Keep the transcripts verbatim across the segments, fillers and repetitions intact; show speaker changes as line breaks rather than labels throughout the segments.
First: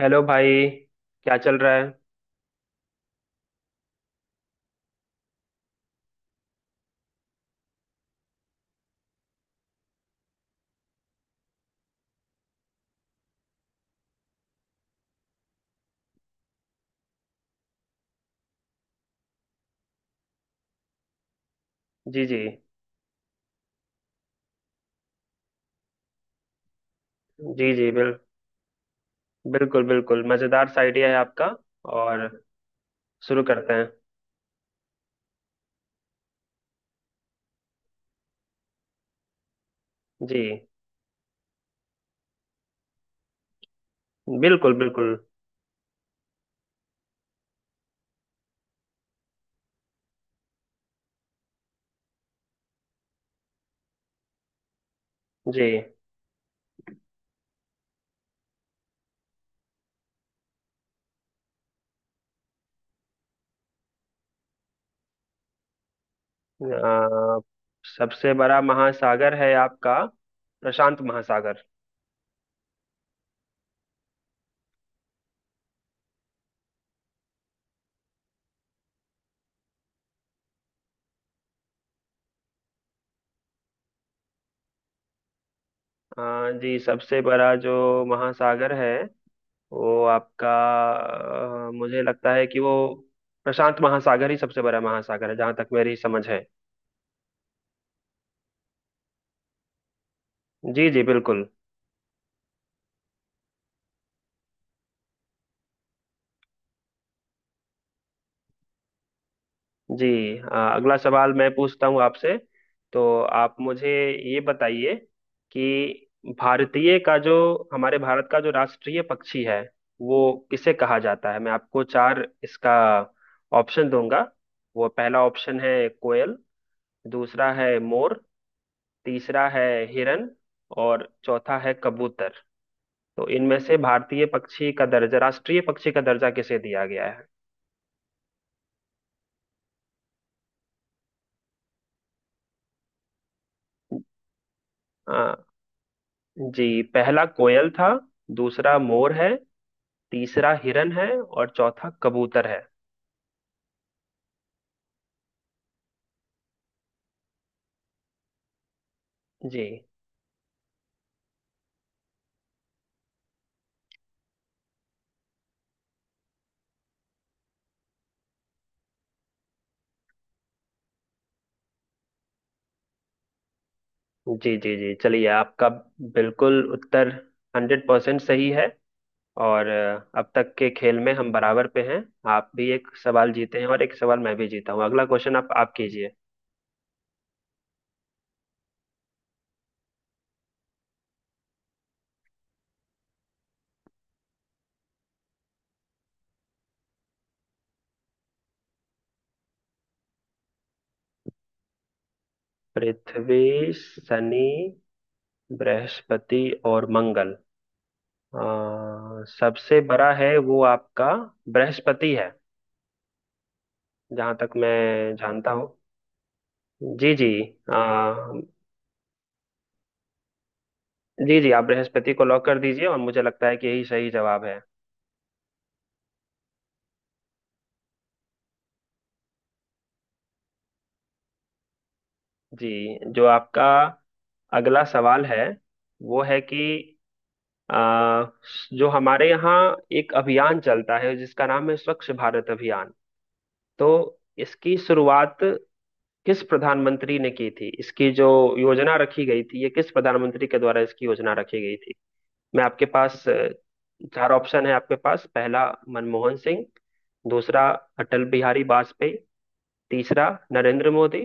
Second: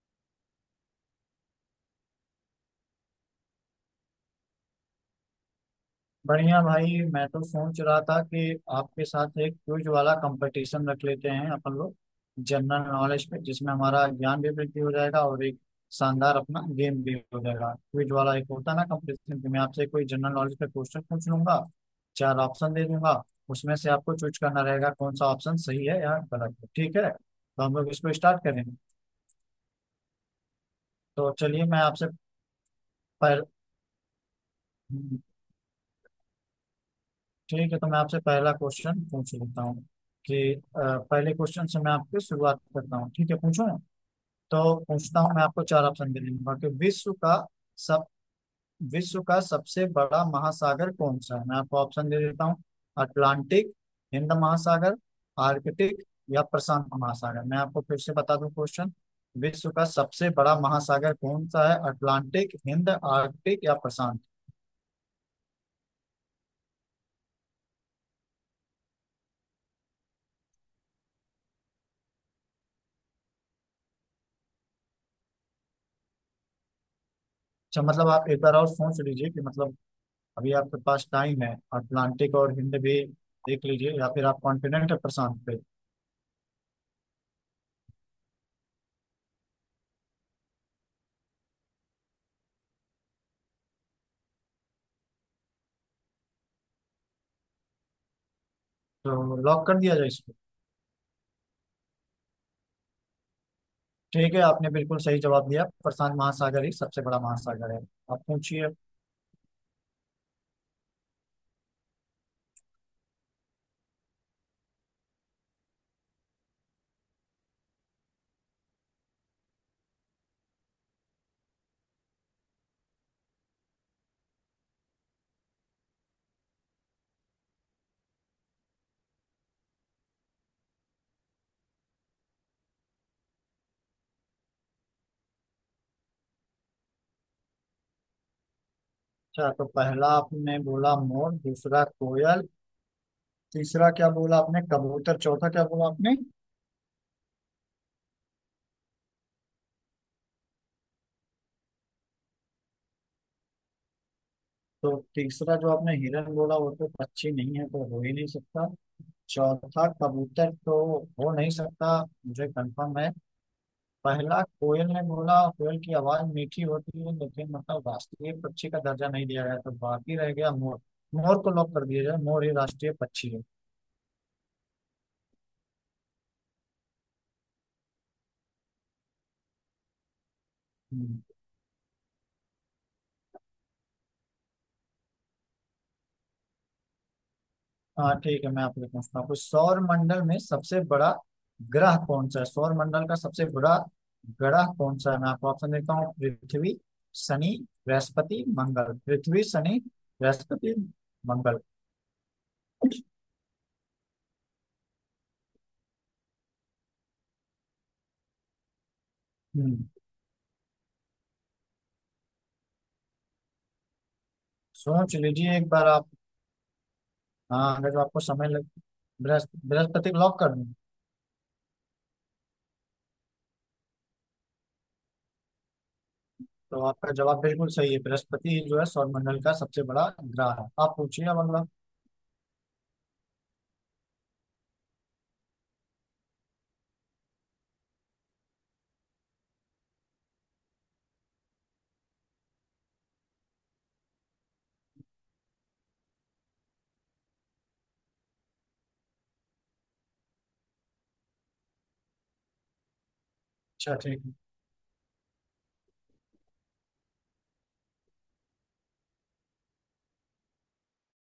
Hello भाई। क्या चल रहा है?
बढ़िया भाई। मैं तो सोच रहा था कि आपके साथ एक क्विज वाला कंपटीशन रख लेते हैं अपन लोग, जनरल नॉलेज पे, जिसमें हमारा ज्ञान भी वृद्धि हो जाएगा और एक शानदार अपना गेम भी हो जाएगा। क्विज वाला एक होता है ना कंपटीशन, कि मैं आपसे कोई जनरल नॉलेज पे क्वेश्चन पूछ लूंगा,
जी
चार
जी।
ऑप्शन दे दूंगा। उसमें से आपको चूज करना रहेगा कौन सा ऑप्शन सही है या गलत है। ठीक है, तो
जी
हम लोग
जी
इसको
बिल
स्टार्ट करेंगे।
बिल्कुल बिल्कुल, मज़ेदार सा आइडिया है
तो
आपका।
चलिए, मैं आपसे
और शुरू
पर
करते हैं।
ठीक है, तो मैं आपसे पहला क्वेश्चन पूछ लेता हूँ कि अ,
जी
पहले क्वेश्चन से मैं आपकी शुरुआत करता हूँ। ठीक है, पूछूं
बिल्कुल
तो
बिल्कुल।
पूछता हूँ। मैं आपको चार ऑप्शन दे दूंगा कि विश्व का सब विश्व का सबसे बड़ा महासागर कौन सा है? मैं आपको ऑप्शन दे देता हूँ: अटलांटिक, हिंद महासागर,
जी,
आर्कटिक या प्रशांत महासागर। मैं आपको फिर से बता दूं क्वेश्चन: विश्व का सबसे बड़ा महासागर कौन सा है? अटलांटिक, हिंद, आर्कटिक या प्रशांत?
अ, सबसे बड़ा महासागर है आपका प्रशांत महासागर।
अच्छा, मतलब आप एक बार और सोच लीजिए कि, मतलब, अभी आपके पास टाइम है, अटलांटिक और हिंद भी देख लीजिए, या फिर आप कॉन्फिडेंट है प्रशांत पे?
अ, जी, सबसे बड़ा जो महासागर है वो आपका अ, मुझे लगता है कि वो प्रशांत महासागर ही सबसे बड़ा महासागर है, जहाँ तक मेरी समझ है।
तो लॉक कर दिया जाए इसको?
जी जी बिल्कुल।
ठीक है, आपने बिल्कुल सही जवाब दिया, प्रशांत महासागर ही सबसे बड़ा महासागर है। आप पूछिए।
जी हाँ, अगला सवाल मैं पूछता हूँ आपसे। तो आप मुझे ये बताइए कि भारतीय का जो हमारे भारत का जो राष्ट्रीय पक्षी है वो किसे कहा जाता है। मैं आपको चार इसका ऑप्शन दूंगा। वो पहला ऑप्शन है कोयल, दूसरा है मोर, तीसरा है हिरन, और चौथा है कबूतर। तो इनमें से भारतीय पक्षी का दर्जा, राष्ट्रीय पक्षी का दर्जा किसे दिया गया
अच्छा, तो पहला आपने बोला मोर, दूसरा कोयल, तीसरा क्या बोला आपने, कबूतर,
है?
चौथा क्या बोला आपने?
जी, पहला कोयल था, दूसरा मोर है, तीसरा हिरन है, और चौथा कबूतर है।
तो तीसरा जो आपने हिरन बोला वो तो पक्षी नहीं है, तो हो ही नहीं सकता।
जी
चौथा कबूतर तो हो नहीं सकता, मुझे कंफर्म है। पहला कोयल ने बोला, कोयल की आवाज मीठी होती है लेकिन मतलब राष्ट्रीय पक्षी का दर्जा नहीं दिया गया, तो बाकी रह गया मोर। मोर को लॉक कर दिया जाए, मोर ही राष्ट्रीय पक्षी है।
जी जी जी, चलिए। आपका बिल्कुल उत्तर हंड्रेड परसेंट सही है। और अ, अब तक के खेल में
हम्म,
हम बराबर पे हैं। आप भी एक सवाल जीते हैं और एक सवाल मैं भी जीता हूँ। अगला क्वेश्चन आप आप कीजिए।
हाँ ठीक है, मैं आपसे पूछता हूँ, सौर मंडल में सबसे बड़ा ग्रह कौन सा है? सौर मंडल का सबसे बड़ा ग्रह कौन सा है? मैं आपको ऑप्शन देता हूँ: पृथ्वी, शनि, बृहस्पति, मंगल। पृथ्वी, शनि, बृहस्पति, मंगल।
पृथ्वी, शनि, बृहस्पति, और मंगल। अ, सबसे
हम्म
बड़ा है वो आपका बृहस्पति है, जहां तक
सोच
मैं जानता
लीजिए
हूँ।
एक बार आप।
जी जी।
हाँ,
आ,
अगर जो आपको समय लग, बृहस्प- बृहस्पति को लॉक कर दूं?
जी जी, आप बृहस्पति को लॉक कर दीजिए और मुझे लगता है कि यही सही जवाब है।
तो आपका जवाब बिल्कुल सही है, बृहस्पति ही जो है सौरमंडल का सबसे बड़ा ग्रह है। आप पूछिए अब अगला।
जी, जो आपका अगला सवाल है वो है कि आ, जो हमारे यहाँ एक अभियान चलता है जिसका नाम है स्वच्छ भारत अभियान। तो इसकी शुरुआत किस प्रधानमंत्री ने की थी, इसकी जो योजना रखी गई थी, ये किस प्रधानमंत्री के द्वारा इसकी योजना रखी गई थी? मैं आपके पास अ,
अच्छा ठीक
चार
है,
ऑप्शन है आपके पास। पहला मनमोहन सिंह, दूसरा अटल बिहारी वाजपेयी, तीसरा नरेंद्र मोदी,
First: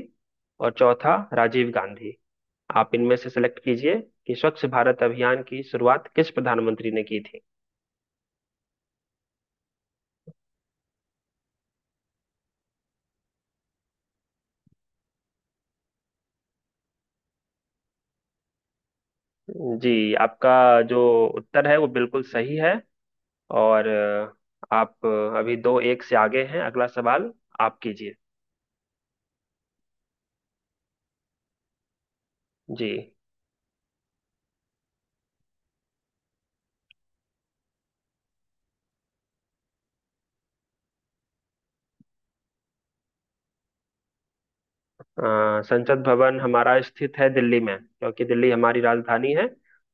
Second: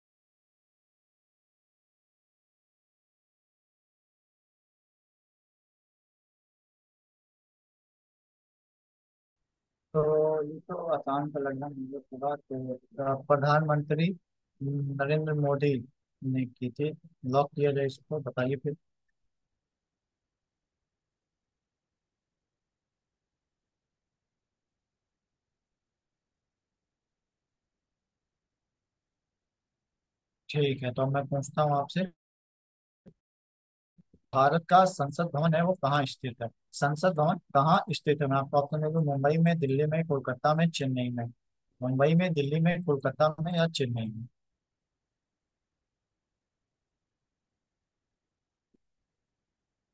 और चौथा राजीव गांधी। आप इनमें से सिलेक्ट कीजिए कि स्वच्छ भारत अभियान की शुरुआत किस प्रधानमंत्री ने की थी।
तो ये तो आसान का लग रहा है मुझे पूरा तो। अ, प्रधानमंत्री नरेंद्र मोदी ने की थी। लॉक किया जाए इसको, बताइए फिर।
जी, आपका जो उत्तर है वो बिल्कुल सही है। और अ, आप अ, अभी दो एक से आगे हैं। अगला सवाल आप कीजिए।
ठीक है, तो अब मैं पूछता हूँ आपसे,
जी,
भारत का संसद भवन है वो कहाँ स्थित है? संसद भवन कहाँ स्थित है? मैं आपको ऑप्शन दे दूं: मुंबई में, दिल्ली में, कोलकाता में, चेन्नई में। मुंबई में, दिल्ली में, कोलकाता में या चेन्नई में?
अ, संसद भवन हमारा स्थित है दिल्ली में, क्योंकि दिल्ली हमारी राजधानी है।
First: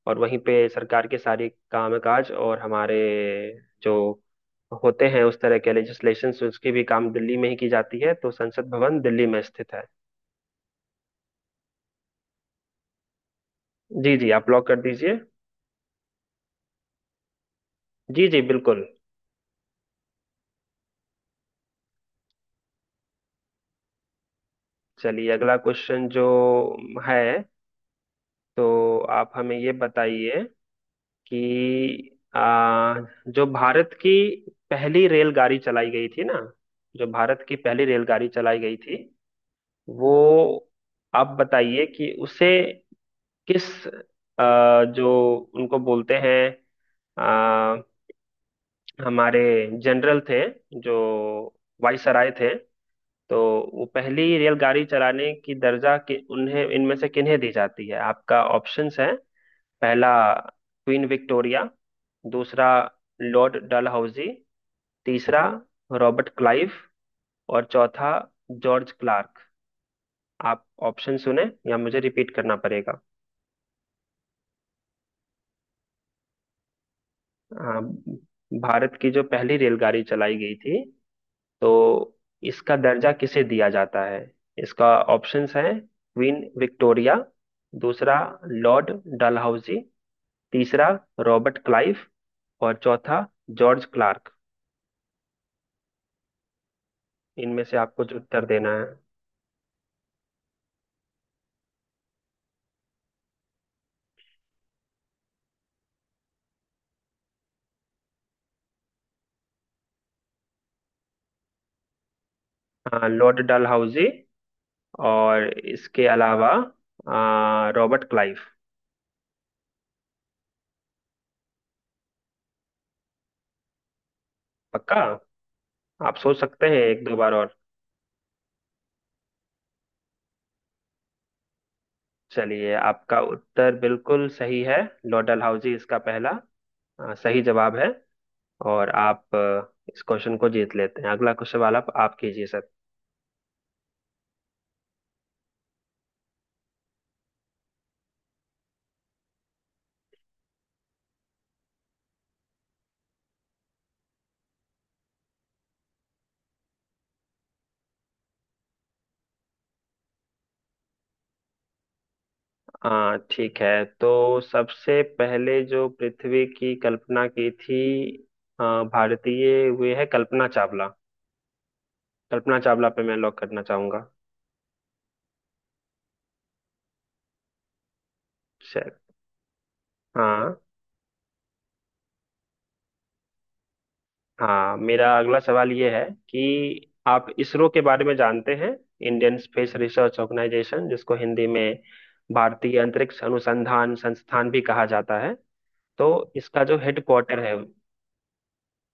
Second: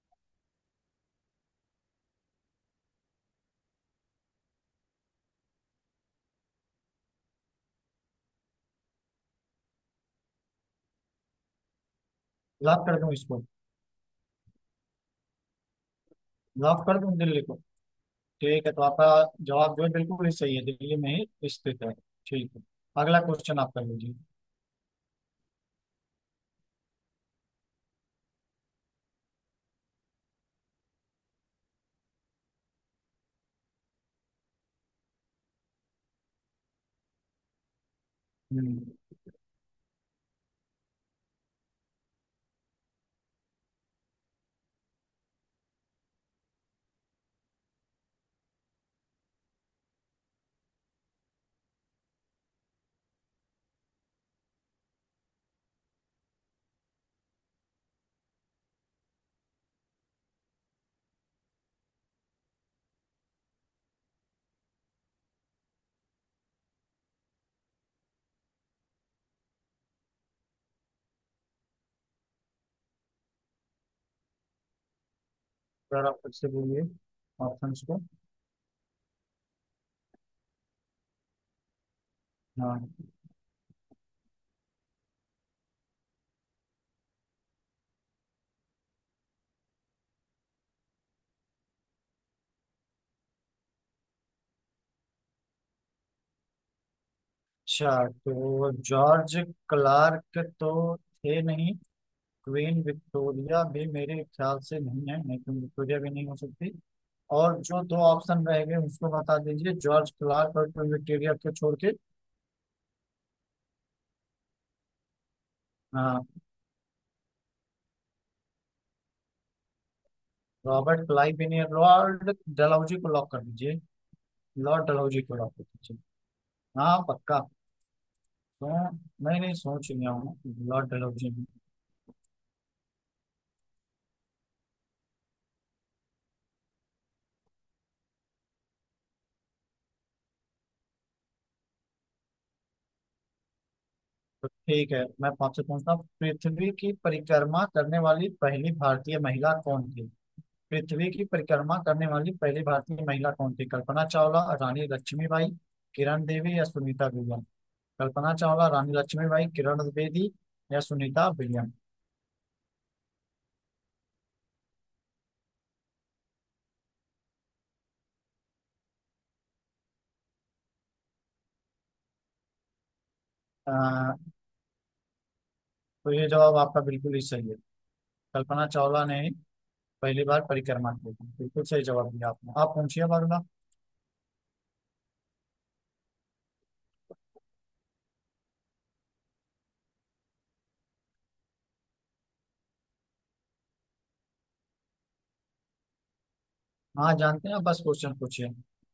और वहीं पे सरकार के सारे कामकाज और हमारे जो होते हैं उस तरह के लेजिस्लेशन उसकी भी काम दिल्ली में ही की जाती है। तो संसद भवन दिल्ली में स्थित है।
लॉक कर दूं इसको?
जी जी, आप लॉक कर दीजिए।
लॉक कर दूं दिल्ली को?
जी जी
ठीक है, तो
बिल्कुल।
आपका जवाब जो है बिल्कुल ही सही है, दिल्ली में ही स्थित है। ठीक है, अगला क्वेश्चन आप कर लीजिए।
चलिए, अगला क्वेश्चन जो है, तो आप हमें ये बताइए कि आ, जो भारत की पहली रेलगाड़ी चलाई गई थी ना, जो भारत की पहली रेलगाड़ी चलाई गई
हम्म
थी वो आप बताइए कि उसे किस आ, जो उनको बोलते हैं आ, हमारे जनरल थे जो वायसराय थे, तो वो पहली रेलगाड़ी चलाने की दर्जा कि उन्हें इनमें से किन्हें दी जाती है। आपका ऑप्शंस है पहला क्वीन विक्टोरिया, दूसरा लॉर्ड डलहौजी, तीसरा रॉबर्ट क्लाइव, और चौथा जॉर्ज क्लार्क। आप ऑप्शन सुने या मुझे रिपीट करना पड़ेगा?
सर, आप फिर से बोलिए ऑप्शंस
हाँ,
को।
भारत की जो पहली रेलगाड़ी चलाई गई थी, तो इसका
हाँ।
दर्जा किसे दिया जाता है? इसका ऑप्शंस हैं क्वीन विक्टोरिया, दूसरा लॉर्ड डलहौजी, तीसरा रॉबर्ट क्लाइव, और चौथा जॉर्ज क्लार्क। इनमें से
अच्छा,
आपको जो उत्तर
तो
देना है।
जॉर्ज क्लार्क तो थे नहीं, क्वीन विक्टोरिया भी मेरे ख्याल से नहीं है, नहीं क्वीन विक्टोरिया भी नहीं हो सकती। और जो दो ऑप्शन रह गए उसको बता दीजिए, जॉर्ज क्लार्क और क्वीन विक्टोरिया को छोड़ के।
हाँ लॉर्ड डलहौजी और इसके
हाँ।
अलावा आ, रॉबर्ट क्लाइव।
रॉबर्ट क्लाइव भी नहीं है, लॉर्ड डलहौजी को लॉक कर दीजिए, लॉर्ड
पक्का?
डलहौजी को लॉक कर दीजिए।
आप सोच सकते हैं
हाँ,
एक दो बार
पक्का।
और।
तो नहीं नहीं, सोच लिया हूँ ब्लड एलर्जी में।
चलिए आपका उत्तर बिल्कुल सही है, लॉर्ड डलहौजी इसका पहला आ, सही जवाब है। और आप आ, इस क्वेश्चन को जीत लेते हैं। अगला क्वेश्चन वाला आप आप कीजिए सर।
तो ठीक है, मैं आपसे पूछता हूँ, पृथ्वी की परिक्रमा करने वाली पहली भारतीय महिला कौन थी? पृथ्वी की परिक्रमा करने वाली पहली भारतीय महिला कौन थी? कल्पना चावला, रानी लक्ष्मीबाई, किरण देवी या सुनीता विलियम। कल्पना चावला, रानी लक्ष्मीबाई, किरण द्विवेदी या सुनीता विलियम।
हाँ ठीक है, तो सबसे पहले जो पृथ्वी की कल्पना की थी आ, भारतीय वे है कल्पना चावला। कल्पना चावला पे मैं लॉक करना
अ,
चाहूंगा।
तो ये जवाब आपका बिल्कुल ही सही है, कल्पना
चल।
चावला ने पहली बार
हाँ
परिक्रमा की थी। बिल्कुल सही जवाब दिया आपने, आप पूछिए अब अगला।
हाँ, मेरा अगला सवाल ये है कि आप इसरो के बारे में जानते हैं? इंडियन स्पेस रिसर्च ऑर्गेनाइजेशन, जिसको हिंदी में भारतीय अंतरिक्ष अनुसंधान संस्थान भी कहा जाता है। तो इसका जो
हाँ,
हेडक्वार्टर
जानते
है,
हैं, बस क्वेश्चन पूछिए।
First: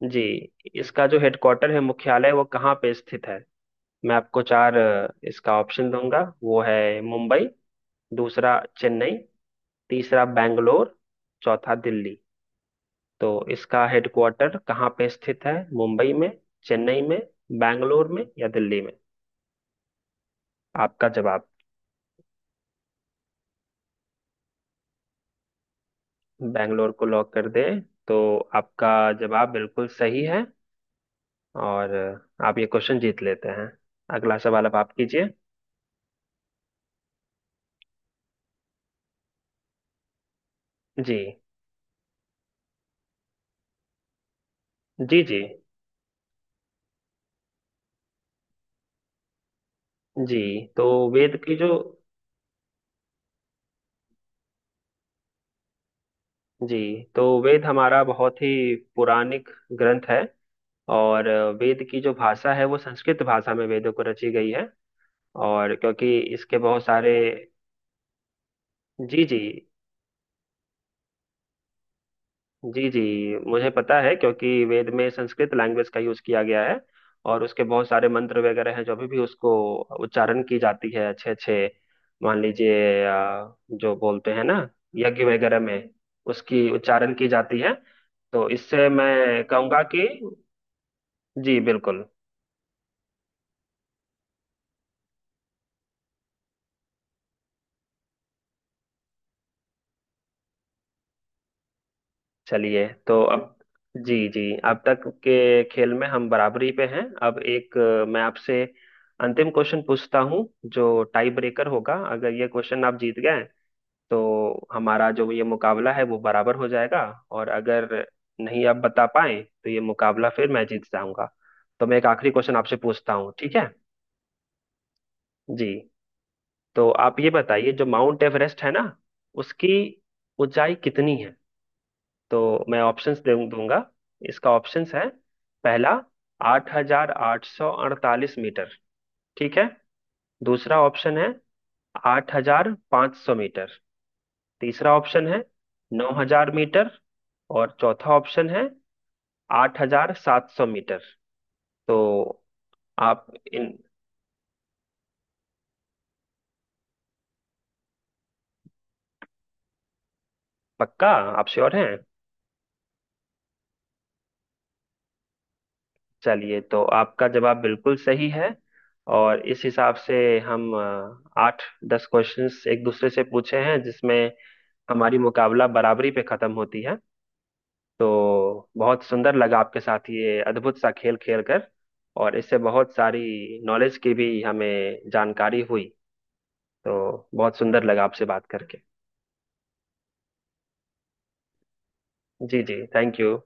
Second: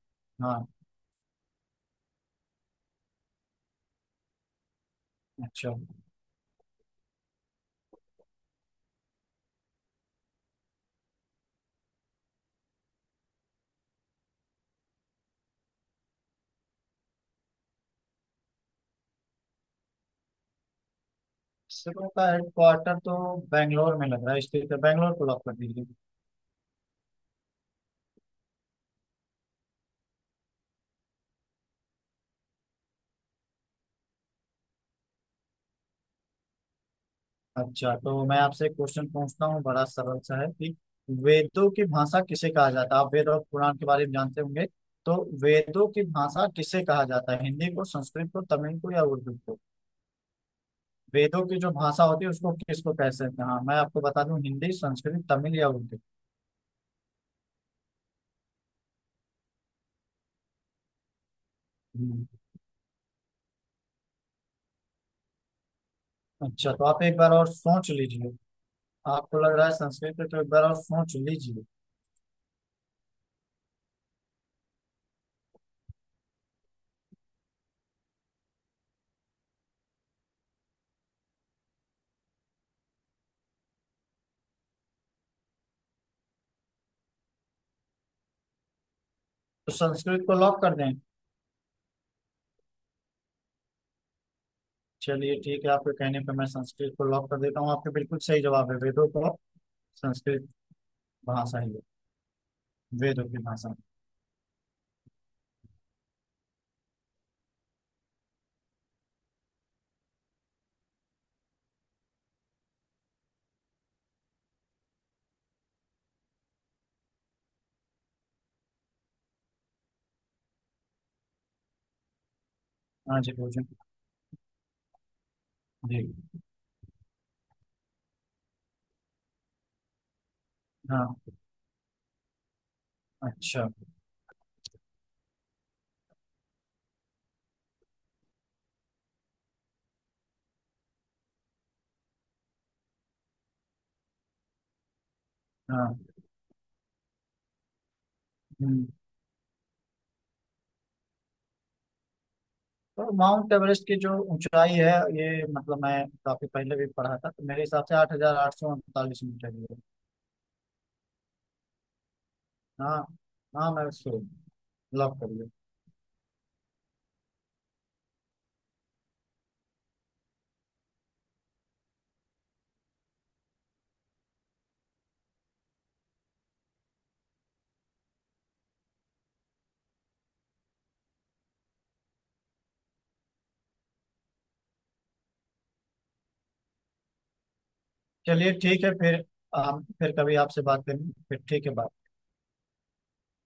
जी,
हाँ।
इसका जो हेडक्वार्टर है, मुख्यालय, वो कहाँ पे स्थित है? मैं आपको चार अ, इसका
अच्छा।
ऑप्शन दूंगा। वो है मुंबई, दूसरा चेन्नई, तीसरा बैंगलोर, चौथा दिल्ली। तो इसका हेडक्वार्टर कहाँ पे स्थित है, मुंबई में, चेन्नई में, बैंगलोर में, या दिल्ली में? आपका जवाब।
इसरो का हेडक्वार्टर तो बेंगलोर में लग रहा है, स्थित है, बेंगलोर को लॉक कर दीजिए।
बैंगलोर को लॉक कर दें? तो आपका जवाब बिल्कुल सही है और आप ये क्वेश्चन जीत लेते हैं। अगला सवाल अब आप कीजिए।
अच्छा, तो मैं आपसे क्वेश्चन पूछता हूँ, बड़ा सरल सा है कि
जी
वेदों की भाषा किसे कहा जाता है? आप वेद और पुराण के बारे में जानते होंगे तो,
जी। जी
वेदों की भाषा किसे कहा जाता है? हिंदी को, संस्कृत को, तमिल को या उर्दू को?
जी। तो वेद
वेदों
की
की
जो
जो भाषा होती है उसको किसको कह सकते हैं? हाँ, मैं आपको बता दूं: हिंदी, संस्कृत, तमिल या उर्दू।
जी, तो वेद हमारा बहुत ही पौराणिक ग्रंथ है। और वेद की जो
हम्म,
भाषा है वो संस्कृत भाषा में, वेदों को रची गई है। और क्योंकि इसके
अच्छा,
बहुत
तो आप
सारे।
एक बार और सोच लीजिए,
जी
आपको
जी
लग रहा है संस्कृत पे, तो एक बार और सोच लीजिए।
जी जी, मुझे पता है क्योंकि वेद में संस्कृत लैंग्वेज का यूज किया गया है। और उसके बहुत सारे मंत्र वगैरह हैं जो अभी भी उसको उच्चारण की जाती है। अच्छे अच्छे, मान लीजिए अ, जो बोलते हैं ना यज्ञ वगैरह में, उसकी उच्चारण की जाती है। तो इससे मैं
तो
कहूंगा कि।
संस्कृत को लॉक कर दें?
जी बिल्कुल।
चलिए ठीक है, आपके कहने पे मैं संस्कृत को लॉक कर देता हूँ, आपके बिल्कुल सही जवाब है, वेदों को संस्कृत भाषा ही है,
चलिए तो
वेदों
ठीक है,
की
अब
भाषा।
जी जी, अब तक के खेल में हम बराबरी पे हैं। अब एक अ, मैं आपसे अंतिम क्वेश्चन पूछता हूँ, जो टाई ब्रेकर होगा। अगर ये क्वेश्चन आप जीत गए तो हमारा जो ये मुकाबला है वो बराबर हो जाएगा। और अगर नहीं आप बता पाए तो ये मुकाबला फिर मैं जीत जाऊंगा। तो मैं एक आखिरी क्वेश्चन आपसे पूछता
हाँ
हूँ,
जी,
ठीक
पूछें।
है? जी,
जी।
तो आप ये बताइए जो माउंट एवरेस्ट है ना, उसकी ऊंचाई कितनी है?
हाँ।
तो मैं ऑप्शंस दे
अच्छा।
दूंगा। इसका ऑप्शंस है पहला आठ हजार आठ सौ अड़तालीस मीटर, ठीक है। दूसरा ऑप्शन है आठ हजार पाँच सौ मीटर। तीसरा ऑप्शन है
हाँ।
नौ हजार मीटर। और चौथा ऑप्शन है
हम्म।
आठ हजार सात सौ मीटर। तो
तो
आप
माउंट
इन।
एवरेस्ट की जो ऊंचाई है, ये मतलब मैं काफी पहले भी पढ़ा था, तो मेरे हिसाब से आठ हजार आठ सौ उनतालीस मीटर ही है।
पक्का? आप श्योर हैं?
हाँ। हाँ मैं उसको लॉक करिए।
चलिए तो आपका जवाब बिल्कुल सही है। और इस हिसाब से हम अ, आठ दस क्वेश्चंस एक दूसरे से पूछे हैं, जिसमें हमारी मुकाबला बराबरी पे खत्म होती है। तो बहुत सुंदर लगा आपके साथ ये अद्भुत सा खेल खेल कर। और इससे बहुत सारी नॉलेज की भी हमें जानकारी हुई। तो बहुत सुंदर लगा आपसे बात
चलिए
करके।
ठीक है फिर, हम फिर कभी आपसे बात करेंगे फिर। ठीक है, बाय।
जी जी, थैंक यू।